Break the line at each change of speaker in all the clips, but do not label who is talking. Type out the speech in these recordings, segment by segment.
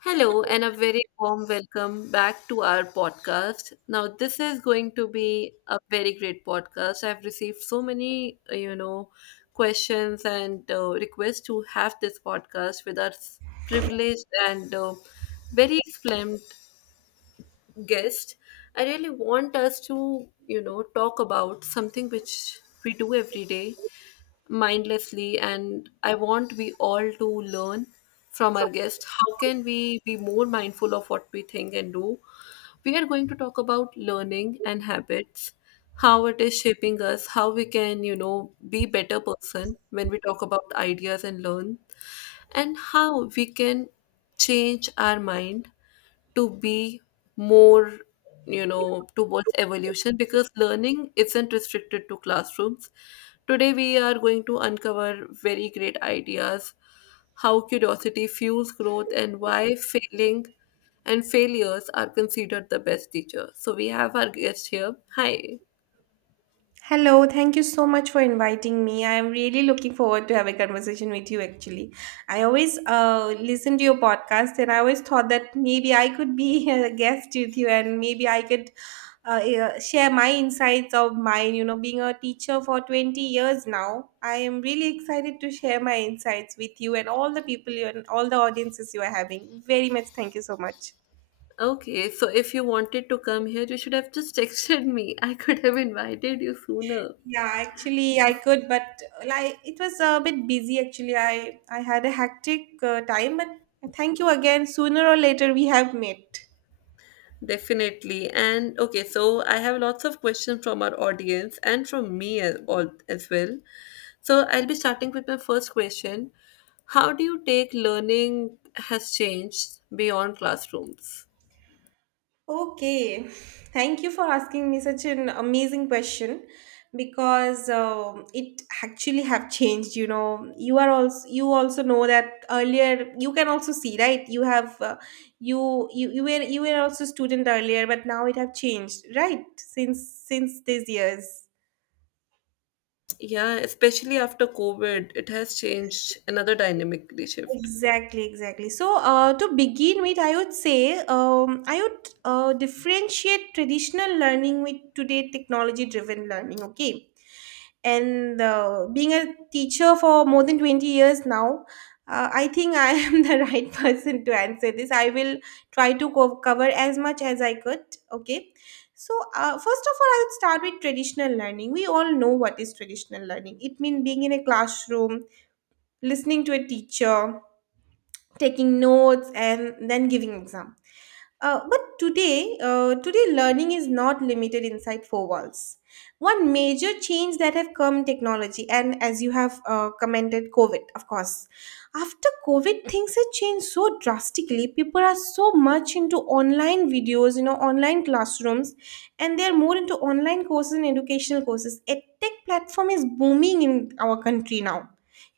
Hello, and a very warm welcome back to our podcast. Now, this is going to be a very great podcast. I've received so many, questions and requests to have this podcast with our privileged and very excellent guest. I really want us to, talk about something which we do every day mindlessly, and I want we all to learn from our guest how can we be more mindful of what we think and do. We are going to talk about learning and habits, how it is shaping us, how we can, be better person when we talk about ideas and learn, and how we can change our mind to be more, towards evolution, because learning isn't restricted to classrooms. Today we are going to uncover very great ideas, how curiosity fuels growth and why failing and failures are considered the best teacher. So we have our guest here. Hi.
Hello, thank you so much for inviting me. I am really looking forward to have a conversation with you actually. I always listen to your podcast and I always thought that maybe I could be a guest with you and maybe I could share my insights of mine, being a teacher for 20 years now. I am really excited to share my insights with you and all the people you and all the audiences you are having. Very much thank you so much.
Okay, so if you wanted to come here, you should have just texted me. I could have invited you sooner.
Yeah, actually I could, but like it was a bit busy actually. I had a hectic time, but thank you again. Sooner or later we have met.
Definitely. And okay, so I have lots of questions from our audience and from me as, all, as well. So I'll be starting with my first question. How do you take learning has changed beyond classrooms?
Okay. Thank you for asking me such an amazing question because it actually have changed, you know. You also know that earlier you can also see, right? You have you, you you were also student earlier, but now it have changed, right? Since these years.
Yeah, especially after COVID, it has changed another dynamically shift.
Exactly, exactly. So, to begin with, I would say I would differentiate traditional learning with today technology-driven learning. Okay, and being a teacher for more than 20 years now, I think I am the right person to answer this. I will try to cover as much as I could. Okay, so first of all, I would start with traditional learning. We all know what is traditional learning. It means being in a classroom, listening to a teacher taking notes and then giving exam, but today today learning is not limited inside four walls. One major change that have come technology, and as you have commented, COVID of course. After COVID, things have changed so drastically. People are so much into online videos, you know, online classrooms, and they're more into online courses and educational courses. Edtech platform is booming in our country now.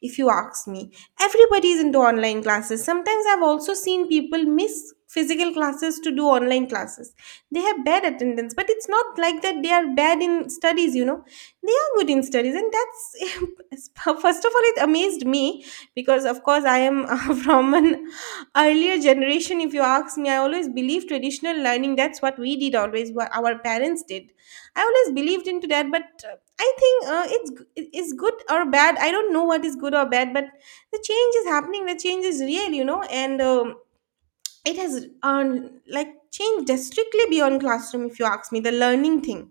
If you ask me, everybody is into online classes. Sometimes I've also seen people miss physical classes to do online classes. They have bad attendance, but it's not like that they are bad in studies, you know, they are good in studies, and that's first of all, it amazed me because of course I am from an earlier generation. If you ask me, I always believe traditional learning. That's what we did, always what our parents did. I always believed into that, but I think it's it's good or bad, I don't know what is good or bad, but the change is happening, the change is real, you know. And it has like changed drastically beyond classroom, if you ask me, the learning thing,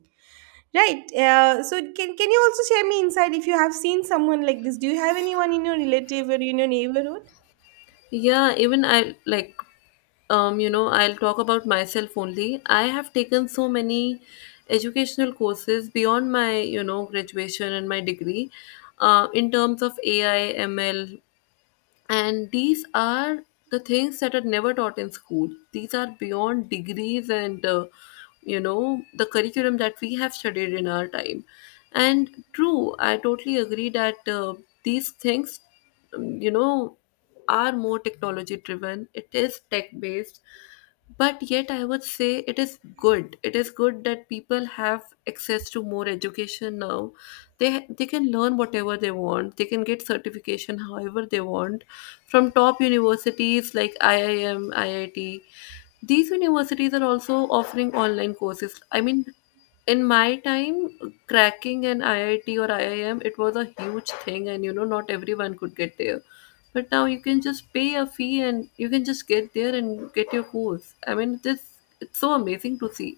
right? So can you also share me inside if you have seen someone like this? Do you have anyone in your relative or in your neighborhood?
Yeah, even I like, you know, I'll talk about myself only. I have taken so many educational courses beyond my, graduation and my degree, uh, in terms of AI, ML, and these are the things that are never taught in school. These are beyond degrees and, you know, the curriculum that we have studied in our time. And true, I totally agree that, these things, you know, are more technology driven, it is tech based, but yet I would say it is good. It is good that people have access to more education now. They they can learn whatever they want, they can get certification however they want, from top universities like IIM, IIT. These universities are also offering online courses. I mean, in my time, cracking an IIT or IIM, it was a huge thing, and you know, not everyone could get there. But now you can just pay a fee and you can just get there and get your course. I mean, this, it's so amazing to see.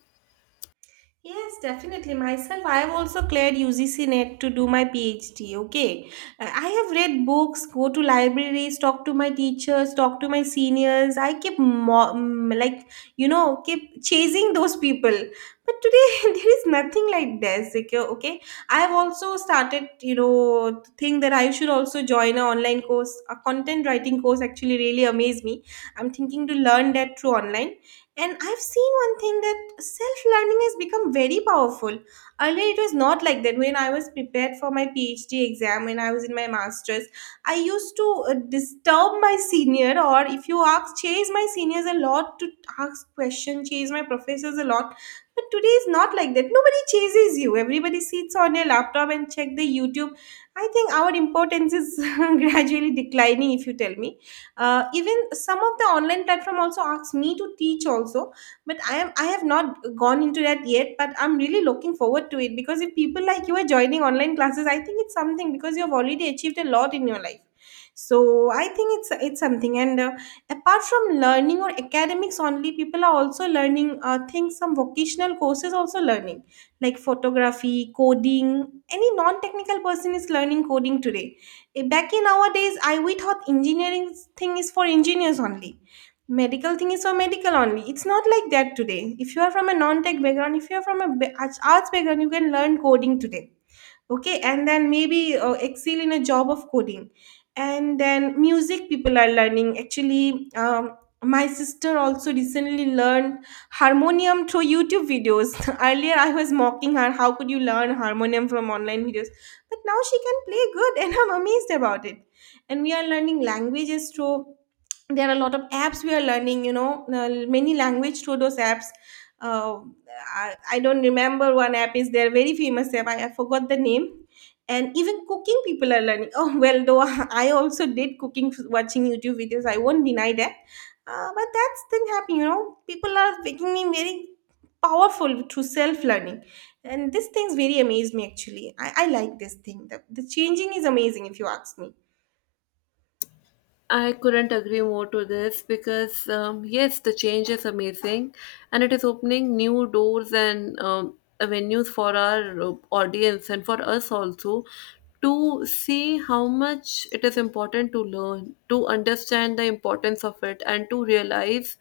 Yes, definitely. Myself, I have also cleared UGC Net to do my PhD. Okay. I have read books, go to libraries, talk to my teachers, talk to my seniors. I keep like, you know, keep chasing those people, but today there is nothing like this. Okay, okay. I have also started, you know, to think that I should also join an online course. A content writing course actually really amazed me. I'm thinking to learn that through online, and I've seen one thing that self learning has become very powerful. Earlier, it was not like that. When I was prepared for my PhD exam, when I was in my master's, I used to disturb my senior, or if you ask, chase my seniors a lot to ask questions, chase my professors a lot. But today is not like that. Nobody chases you. Everybody sits on your laptop and check the YouTube. I think our importance is gradually declining, if you tell me. Even some of the online platform also asks me to teach also, but I have not gone into that yet, but I'm really looking forward to it because if people like you are joining online classes, I think it's something because you have already achieved a lot in your life. So I think it's something. And apart from learning or academics only, people are also learning things. Some vocational courses also learning, like photography, coding. Any non technical person is learning coding today. Eh, back in our days, I we thought engineering thing is for engineers only. Medical thing is for medical only. It's not like that today. If you are from a non-tech background, if you are from a arts background, you can learn coding today. Okay, and then maybe excel in a job of coding. And then music, people are learning actually. My sister also recently learned harmonium through YouTube videos. Earlier I was mocking her, how could you learn harmonium from online videos? But now she can play good and I'm amazed about it. And we are learning languages through, there are a lot of apps. We are learning, you know, many language through those apps. uh, I don't remember, one app is there, very famous app, I forgot the name. And even cooking people are learning. Oh well, though, I also did cooking watching YouTube videos, I won't deny that. But that's thing happening, you know. People are becoming very powerful through self-learning, and this things very amaze me actually. I like this thing. The changing is amazing, if you ask me.
I couldn't agree more to this, because, yes, the change is amazing, and it is opening new doors and, avenues for our audience and for us also to see how much it is important to learn, to understand the importance of it, and to realize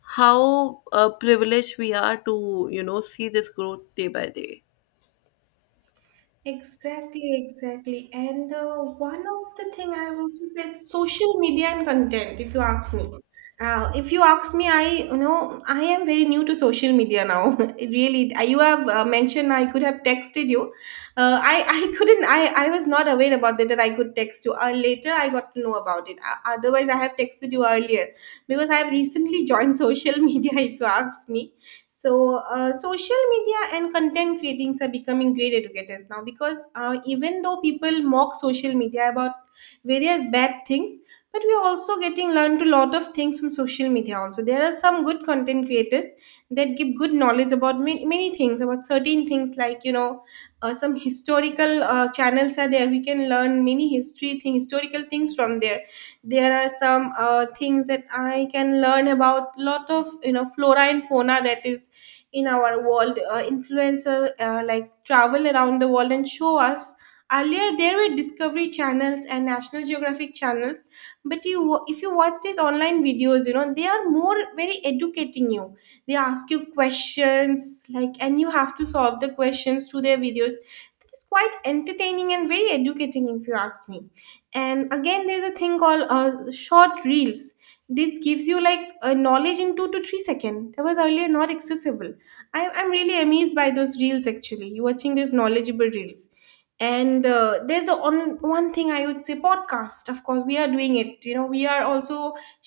how, privileged we are to, you know, see this growth day by day.
Exactly, exactly. And one of the thing I have also said, social media and content. If you ask me, I, you know, I am very new to social media now. It really, you have mentioned I could have texted you. I I couldn't. I was not aware about that that I could text you. Later I got to know about it. Otherwise, I have texted you earlier because I have recently joined social media. If you ask me, so social media and content creatings are becoming great educators now because even though people mock social media about various bad things, but we are also getting learned a lot of things from social media also. There are some good content creators that give good knowledge about many, many things, about certain things, like, you know, some historical channels are there. We can learn many history thing historical things from there. There are some things that I can learn about, lot of, you know, flora and fauna that is in our world. Influencer, like, travel around the world and show us. Earlier there were discovery channels and national geographic channels, but if you watch these online videos, you know, they are more very educating you. They ask you questions, like, and you have to solve the questions through their videos. It's quite entertaining and very educating, if you ask me. And again, there's a thing called short reels. This gives you like a knowledge in 2 to 3 seconds that was earlier not accessible. I'm really amazed by those reels actually. You are watching these knowledgeable reels. And on one thing I would say, podcast, of course, we are doing it, you know, we are also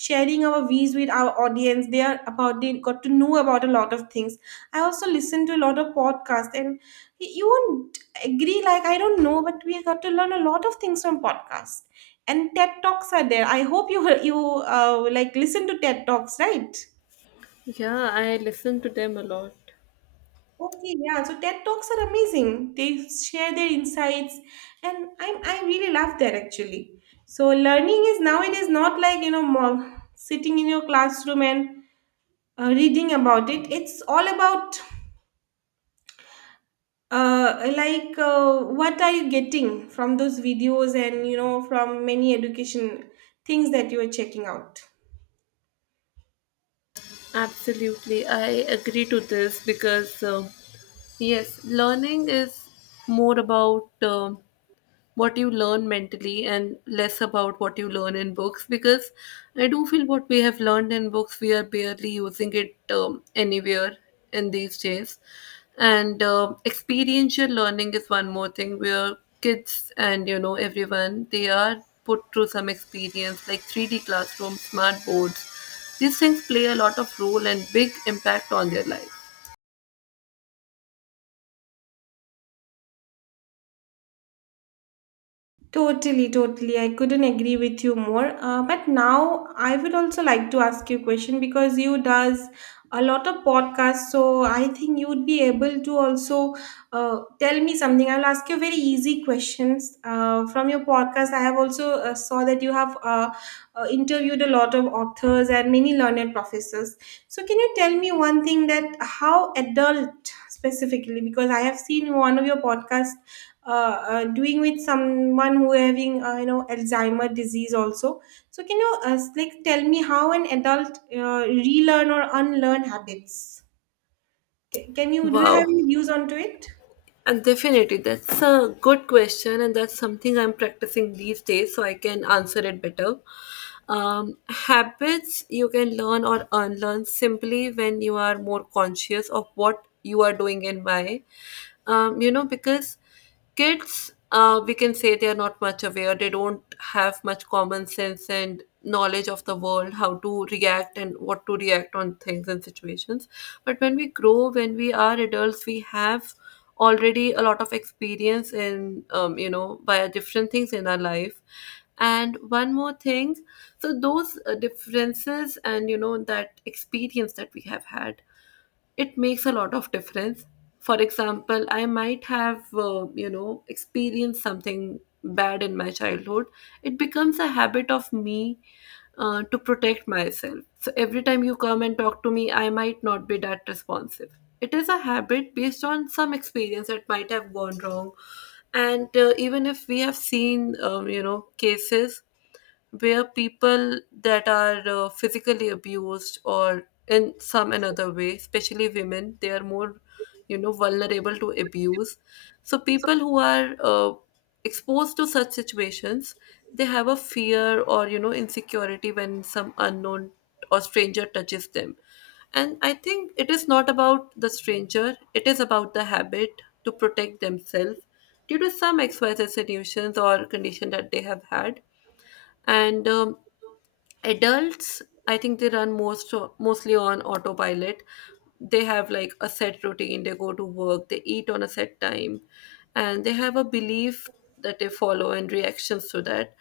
sharing our views with our audience. They are about, they got to know about a lot of things. I also listen to a lot of podcasts, and you won't agree, like, I don't know, but we got to learn a lot of things from podcast. And TED Talks are there. I hope you you like listen to TED Talks, right?
Yeah, I listen to them a lot.
Okay, yeah, so TED Talks are amazing. They share their insights, and I really love that actually. So learning is nowadays not like, you know, more sitting in your classroom and reading about it. It's all about what are you getting from those videos, and, you know, from many education things that you are checking out.
Absolutely, I agree to this because, yes, learning is more about, what you learn mentally and less about what you learn in books, because I do feel what we have learned in books we are barely using it, anywhere in these days. And, experiential learning is one more thing, where kids and you know everyone, they are put through some experience like 3D classrooms, smart boards. These things play a lot of role and big impact on their life.
Totally, totally. I couldn't agree with you more. But now I would also like to ask you a question because you does a lot of podcasts, so I think you would be able to also tell me something. I'll ask you very easy questions from your podcast. I have also saw that you have interviewed a lot of authors and many learned professors. So can you tell me one thing, that how adult, specifically? Because I have seen one of your podcasts doing with someone who having, you know, Alzheimer disease also. So can you like tell me how an adult relearn or unlearn habits? Can you do you have
Wow.
any views onto it?
And definitely, that's a good question, and that's something I'm practicing these days so I can answer it better. Habits you can learn or unlearn simply when you are more conscious of what you are doing and why. You know, because kids, we can say they are not much aware, they don't have much common sense and knowledge of the world, how to react and what to react on things and situations. But when we grow, when we are adults, we have already a lot of experience in, you know, by different things in our life. And one more thing, so those, differences and you know that experience that we have had, it makes a lot of difference. For example, I might have, you know, experienced something bad in my childhood. It becomes a habit of me, to protect myself, so every time you come and talk to me, I might not be that responsive. It is a habit based on some experience that might have gone wrong. And, even if we have seen, you know, cases where people that are, physically abused or in some another way, especially women, they are more, you know, vulnerable to abuse. So people who are, exposed to such situations, they have a fear or, you know, insecurity when some unknown or stranger touches them. And I think it is not about the stranger, it is about the habit to protect themselves, due to some xyz solutions or condition that they have had. And, adults, I think they run mostly on autopilot. They have like a set routine, they go to work, they eat on a set time, and they have a belief that they follow and reactions to that.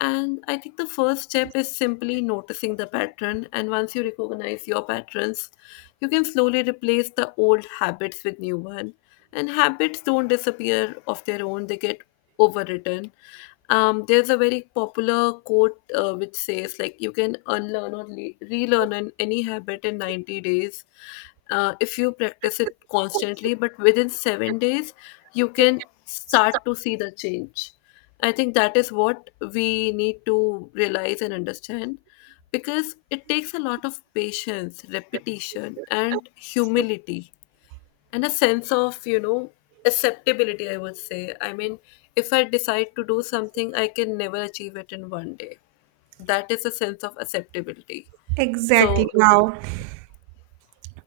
And I think the first step is simply noticing the pattern, and once you recognize your patterns, you can slowly replace the old habits with new one. And habits don't disappear of their own, they get overwritten. There's a very popular quote, which says like you can unlearn or relearn any habit in 90 days, if you practice it constantly. But within 7 days you can start to see the change. I think that is what we need to realize and understand, because it takes a lot of patience, repetition and humility, and a sense of, you know, acceptability, I would say. I mean, if I decide to do something, I can never achieve it in one day. That is a sense of acceptability.
Exactly.
So
Wow.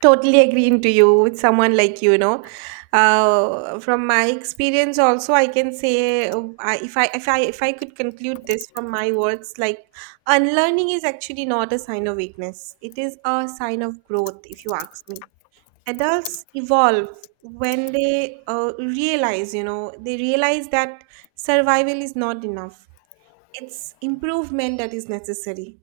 Totally agreeing to you with someone like you know. From my experience, also I can say, I, if I if I if I could conclude this from my words, like unlearning is actually not a sign of weakness; it is a sign of growth, if you ask me. Adults evolve when they realize you know they realize that survival is not enough. It's improvement that is necessary.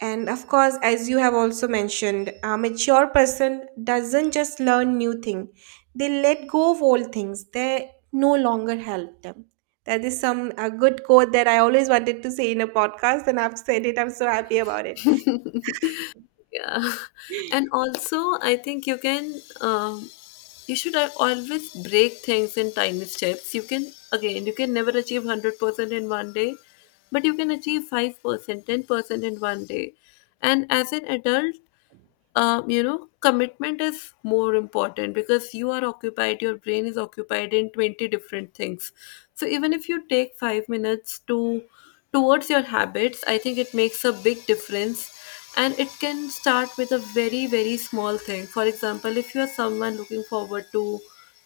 And of course, as you have also mentioned, a mature person doesn't just learn new thing, they let go of old things that no longer help them. That is some a good quote that I always wanted to say in a podcast, and I've said it. I'm so happy about it.
yeah. And also I think you can, um, you should always break things in tiny steps. You can, again, you can never achieve 100% in one day, but you can achieve 5%, 10% in one day. And as an adult, you know, commitment is more important, because you are occupied, your brain is occupied in 20 different things. So even if you take 5 minutes to towards your habits, I think it makes a big difference. And it can start with a very, very small thing. For example, if you are someone looking forward to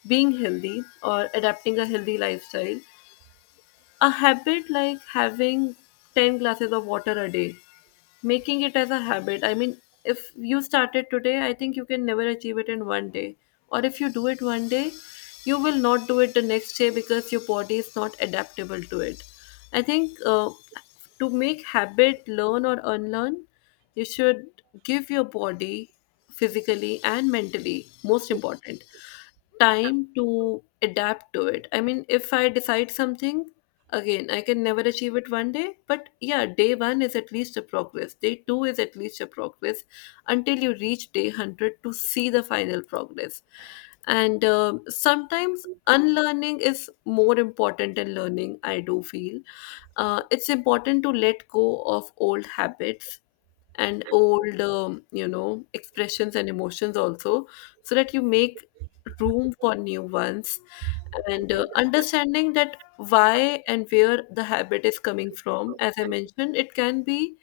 being healthy or adapting a healthy lifestyle, a habit like having 10 glasses of water a day, making it as a habit. I mean, if you started today, I think you can never achieve it in one day. Or if you do it one day, you will not do it the next day, because your body is not adaptable to it. I think, to make habit learn or unlearn, you should give your body, physically and mentally, most important, time to adapt to it. I mean, if I decide something, again, I can never achieve it one day, but yeah, day one is at least a progress, day two is at least a progress, until you reach day 100 to see the final progress. And, um, sometimes unlearning is more important than learning, I do feel. It's important to let go of old habits and old, you know, expressions and emotions also, so that you make room for new ones. And, understanding that why and where the habit is coming from. As I mentioned, it can be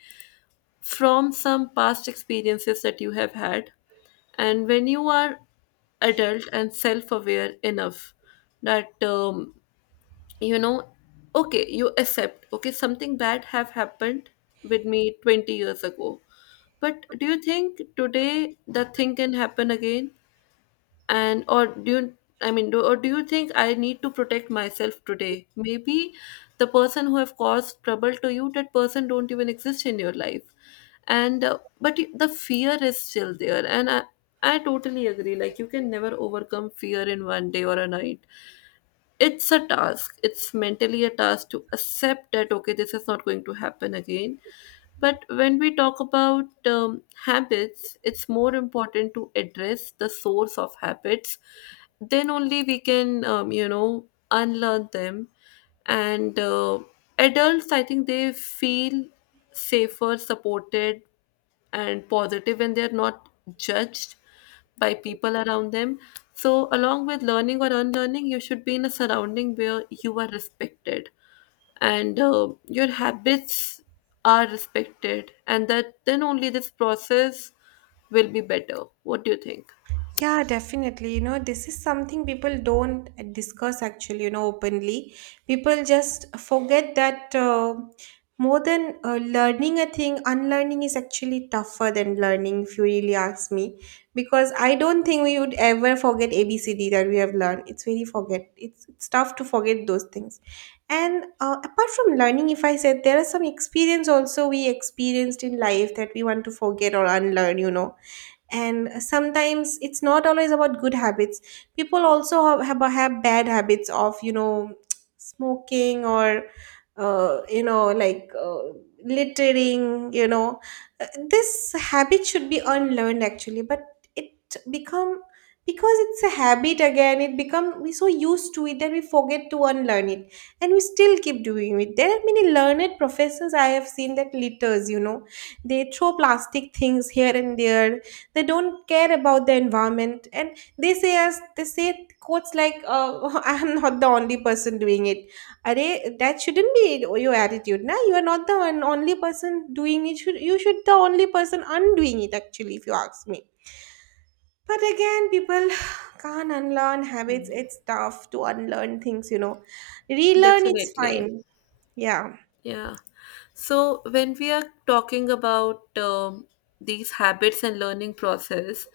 from some past experiences that you have had. And when you are adult and self aware enough that, you know, okay, you accept, okay, something bad have happened with me 20 years ago, but do you think today that thing can happen again? And or do you, I mean, or do you think I need to protect myself today? Maybe the person who have caused trouble to you, that person don't even exist in your life. And, but the fear is still there. And I totally agree, like you can never overcome fear in one day or a night. It's a task, it's mentally a task to accept that okay, this is not going to happen again. But when we talk about, habits, it's more important to address the source of habits, then only we can, you know, unlearn them. And, adults, I think they feel safer, supported and positive when they are not judged by people around them. So, along with learning or unlearning, you should be in a surrounding where you are respected, and, your habits are respected, and that then only this process will be better. What do you think?
Yeah, definitely. You know, this is something people don't discuss actually, you know, openly. People just forget that, more than learning a thing, unlearning is actually tougher than learning, if you really ask me. Because I don't think we would ever forget ABCD that we have learned. It's very forget. It's tough to forget those things. And apart from learning, if I said there are some experience also we experienced in life that we want to forget or unlearn, you know. And sometimes it's not always about good habits. People also have bad habits of, you know, smoking or uh, you know like uh, littering, you know. Uh, this habit should be unlearned actually, but it become, because it's a habit again, it become we so used to it that we forget to unlearn it, and we still keep doing it. There are many learned professors I have seen that litters, you know. They throw plastic things here and there. They don't care about the environment. And they say us, they say quotes like I am not the only person doing it. Are that shouldn't be your attitude na. You are not the one, only person doing it. Should you should the only person undoing it actually, if you ask me. But again, people can't unlearn habits. It's tough to unlearn things, you know. Relearn, it's
Definitely.
fine. Yeah.
Yeah. So when we are talking about, these habits and learning process,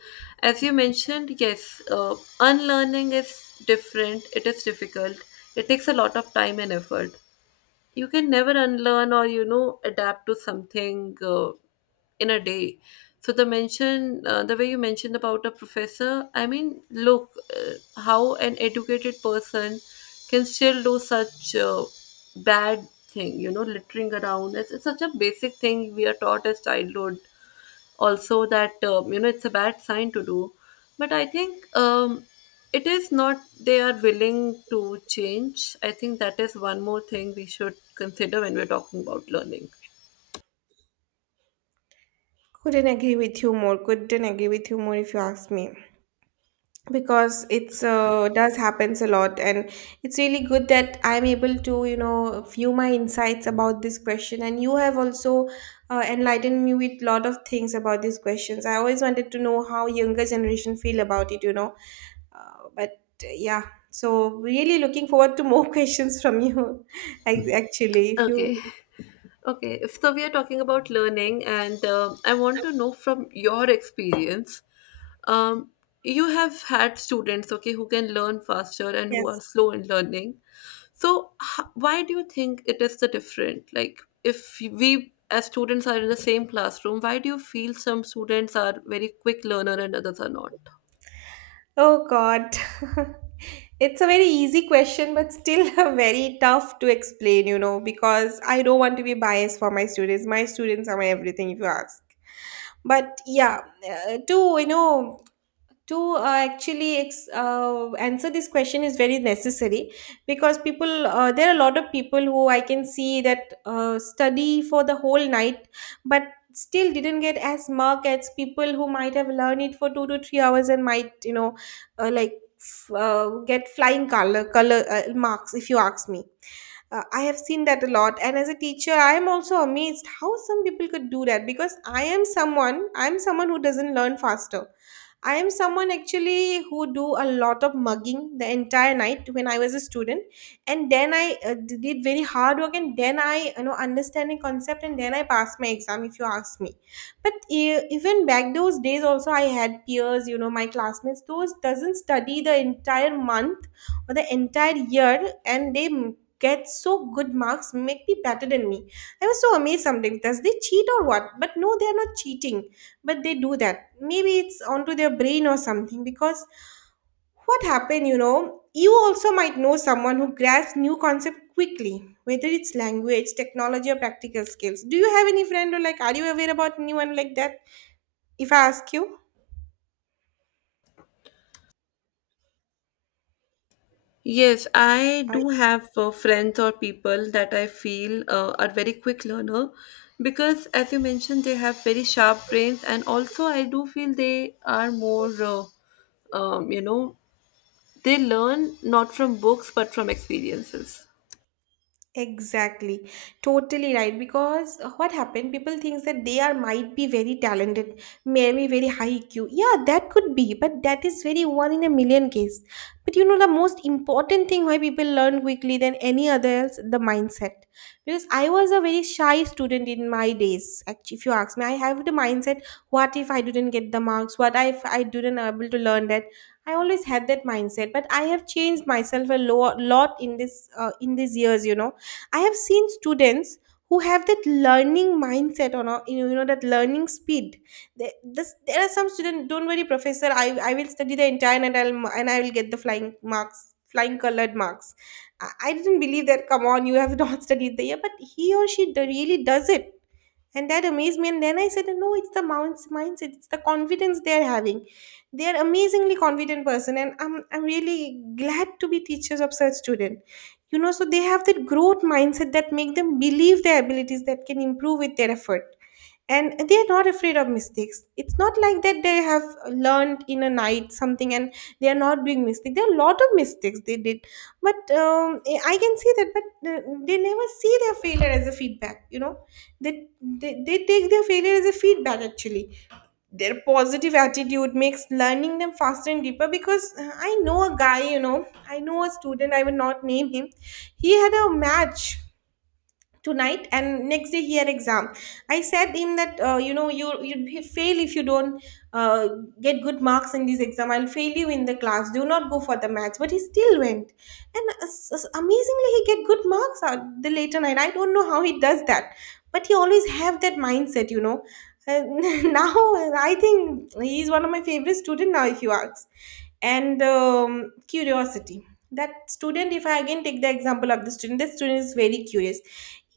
as you mentioned, yes, unlearning is different. It is difficult. It takes a lot of time and effort. You can never unlearn or adapt to something in a day. So the mention, the way you mentioned about a professor, I mean, look, uh, how an educated person can still do such bad thing, littering around. It's such a basic thing we are taught as childhood also, that it's a bad sign to do. But I think, it is not they are willing to change. I think that is one more thing we should consider when we're talking about learning.
Couldn't agree with you more, couldn't agree with you more, if you ask me. Because it's, does happens a lot. And it's really good that I'm able to, you know, view my insights about this question, and you have also enlightened me with lot of things about these questions. I always wanted to know how younger generation feel about it, you know. But yeah, so really looking forward to more questions from you actually, if you.
Okay. Okay. If so, we are talking about learning, and I want to know from your experience. Um, you have had students, okay, who can learn faster and who are
Yes.
slow in learning. So, why do you think it is the different? Like, if we as students are in the same classroom, why do you feel some students are very quick learner and others are not?
Oh god. It's a very easy question, but still very tough to explain, you know, because I don't want to be biased for my students. My students are my everything, if you ask. But yeah, to, you know, to actually answer this question is very necessary, because people there are a lot of people who I can see that study for the whole night, but still didn't get as mark as people who might have learned it for 2 to 3 hours, and might, you know, uh, like f- uh, get flying color marks, if you ask me. I have seen that a lot, and as a teacher I am also amazed how some people could do that, because I am someone, I'm someone who doesn't learn faster. I am someone actually who do a lot of mugging the entire night when I was a student, and then I did very hard work, and then I, you know, understand a concept, and then I passed my exam. If you ask me, but even back those days also I had peers, you know, my classmates. Those doesn't study the entire month or the entire year, and they get so good marks, make me better than me. I was so amazed sometimes. Does they cheat or what? But no, they are not cheating, but they do that, maybe it's onto their brain or something. Because what happened, you know, you also might know someone who grasps new concept quickly, whether it's language, technology, or practical skills. Do you have any friend, or like are you aware about anyone like that, if I ask you?
Yes, I do have friends or people that I feel are very quick learner, because, as you mentioned, they have very sharp brains, and also I do feel they are more, um, you know, they learn not from books but from experiences.
Exactly, totally right. Because what happened? People thinks that they are might be very talented, maybe very high EQ. Yeah, that could be, but that is very one in a million case. But you know the most important thing why people learn quickly than any other else? The mindset. Because I was a very shy student in my days. Actually, if you ask me, I have the mindset: what if I didn't get the marks? What if I didn't able to learn that? I always had that mindset, but I have changed myself a lot in this in these years. You know, I have seen students who have that learning mindset on a, you know, you know, that learning speed. There are some students, don't worry professor, I will study the entire, and I will get the flying marks, flying colored marks. I didn't believe that, come on, you have not studied the year, but he or she really does it. And that amazed me, and then I said no, it's the mounts mindset, it's the confidence they're having. They're amazingly confident person, and I'm really glad to be teachers of such student, you know. So they have that growth mindset that make them believe their abilities that can improve with their effort. And they are not afraid of mistakes. It's not like that they have learned in a night something and they are not doing mistakes. There are a lot of mistakes they did, but I can see that. But they never see their failure as a feedback, you know. They take their failure as a feedback actually. Their positive attitude makes learning them faster and deeper, because I know a guy, you know, I know a student, I will not name him. He had a match tonight, and next day he had exam. I said him that, you know, you'd be fail if you don't uh, get good marks in this exam, I'll fail you in the class, do not go for the maths. But he still went, and amazingly he get good marks at the later night. I don't know how he does that, but he always have that mindset, you know. Uh, Now I think he's one of my favorite student now, if you ask. And curiosity. That student, if I again take the example of the student, the student is very curious.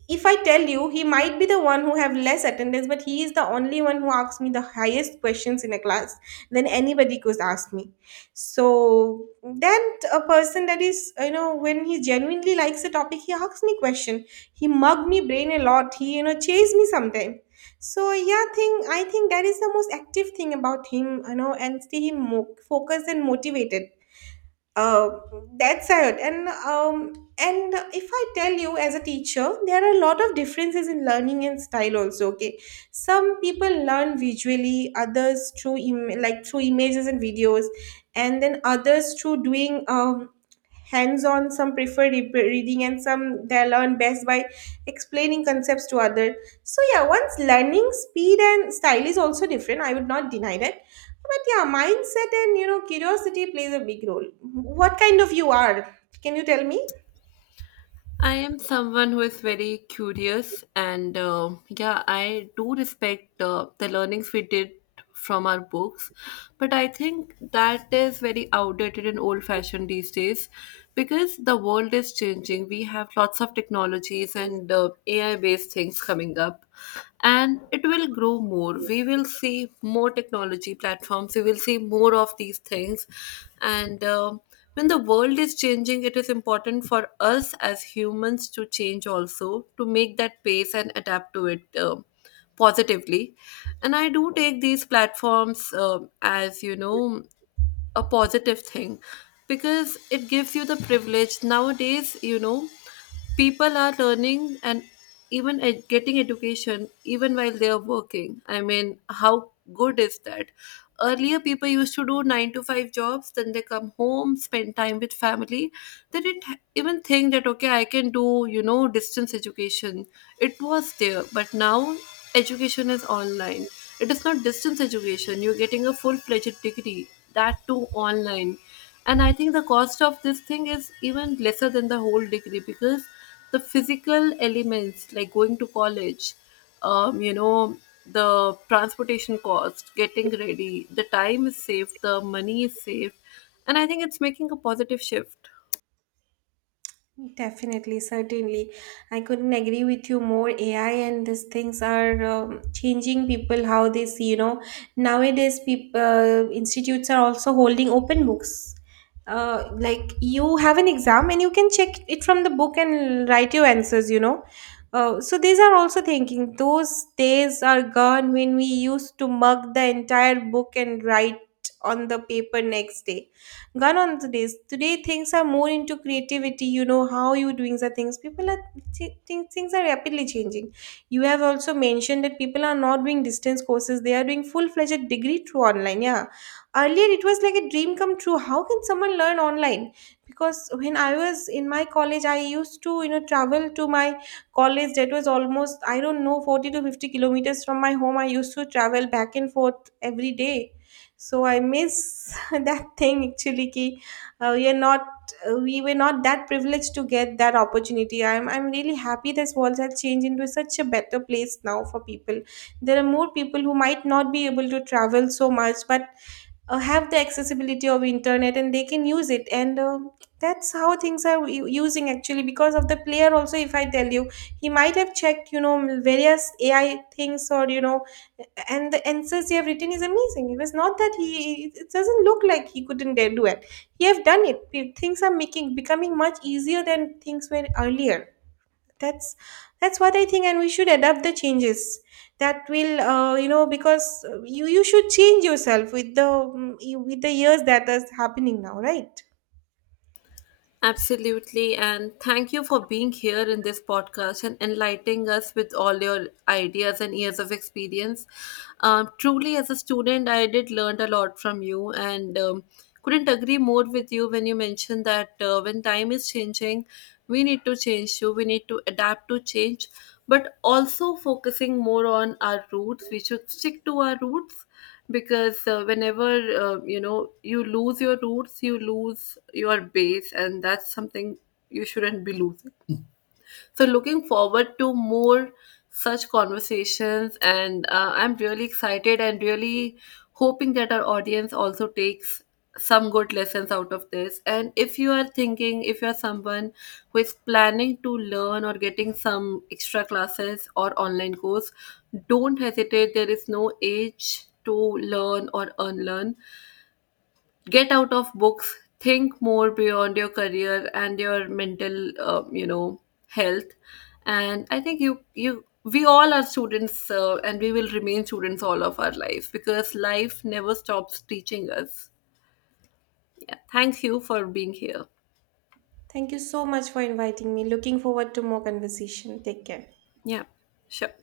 If I tell you, he might be the one who have less attendance, but he is the only one who asks me the highest questions in a class than anybody could ask me. So that a person, that is, you know, when he genuinely likes a topic, he asks me question. He mug me brain a lot, he, you know, chase me sometime. So yeah, thing, I think that is the most active thing about him, you know, and stay him focused and motivated. uh, that's it. And if I tell you, as a teacher, there are a lot of differences in learning and style also, okay. Some people learn visually, others through through images and videos, and then others through doing, um, hands-on. Some prefer reading, and some they learn best by explaining concepts to others. So yeah, once learning speed and style is also different, I would not deny that. But yeah, mindset and, you know, curiosity plays a big role. What kind of you are? Can you tell me?
I am someone who is very curious, and yeah, I do respect the learnings we did from our books, but I think that is very outdated and old fashioned these days, because the world is changing. We have lots of technologies and AI based things coming up, and it will grow more. We will see more technology platforms, we will see more of these things, and when the world is changing, it is important for us as humans to change also, to make that pace and adapt to it positively. And I do take these platforms as, you know, a positive thing, because it gives you the privilege. Nowadays, you know, people are learning and even getting education even while they are working. I mean, how good is that? Earlier, people used to do 9-to-5 jobs, then they come home, spend time with family. They didn't even think that, okay, I can do, you know, distance education. It was there, but now education is online. It is not distance education. You're getting a full-fledged degree, that too online. And I think the cost of this thing is even lesser than the whole degree, because the physical elements like going to college, um, you know the transportation cost, getting ready, the time is saved, the money is saved, and I think it's making a positive shift.
Definitely, certainly. I couldn't agree with you more. AI and these things are, changing people how they see, you know. Nowadays, institutes are also holding open books. Like, you have an exam and you can check it from the book and write your answers, you know. So these are also thinking. Those days are gone when we used to mug the entire book and write on the paper next day. Gone on today's today, things are more into creativity, you know. How you doing the things, people are think things are rapidly changing. You have also mentioned that people are not doing distance courses, they are doing full-fledged degree through online. Yeah, earlier it was like a dream come true, how can someone learn online. Because when I was in my college, I used to, you know, travel to my college that was almost, I don't know, 40 to 50 kilometers from my home. I used to travel back and forth every day. So I miss that thing actually ki. We were not that privileged to get that opportunity. I'm really happy this world has changed into such a better place now for people. There are more people who might not be able to travel so much, but have the accessibility of internet, and they can use it. And that's how things are using actually. Because of the player also, if I tell you, he might have checked, you know, various AI things, or you know, and the answers he have written is amazing. It was not that he, it doesn't look like he couldn't dare do it, he have done it. Things are making becoming much easier than things were earlier. that's that's what I think, and we should adapt the changes. That will, you know, because you should change yourself with the, mm, with the years that is happening now, right.
Absolutely, and thank you for being here in this podcast and enlightening us with all your ideas and years of experience. Truly, as a student, I did learn a lot from you, and couldn't agree more with you when you mentioned that, when time is changing, we need to change too. We need to adapt to change, but also focusing more on our roots. We should stick to our roots, because whenever, you lose your roots, you lose your base, and that's something you shouldn't be losing. So, looking forward to more such conversations, and I'm really excited and really hoping that our audience also takes some good lessons out of this. And if you are thinking, if you're someone who is planning to learn or getting some extra classes or online course, don't hesitate. There is no age to learn or unlearn, get out of books, think more beyond your career and your mental, health. And I think you you we all are students, and we will remain students all of our lives, because life never stops teaching us. Thank you for being here.
Thank you so much for inviting me. Looking forward to more conversation. Take care.
Yeah. Sure.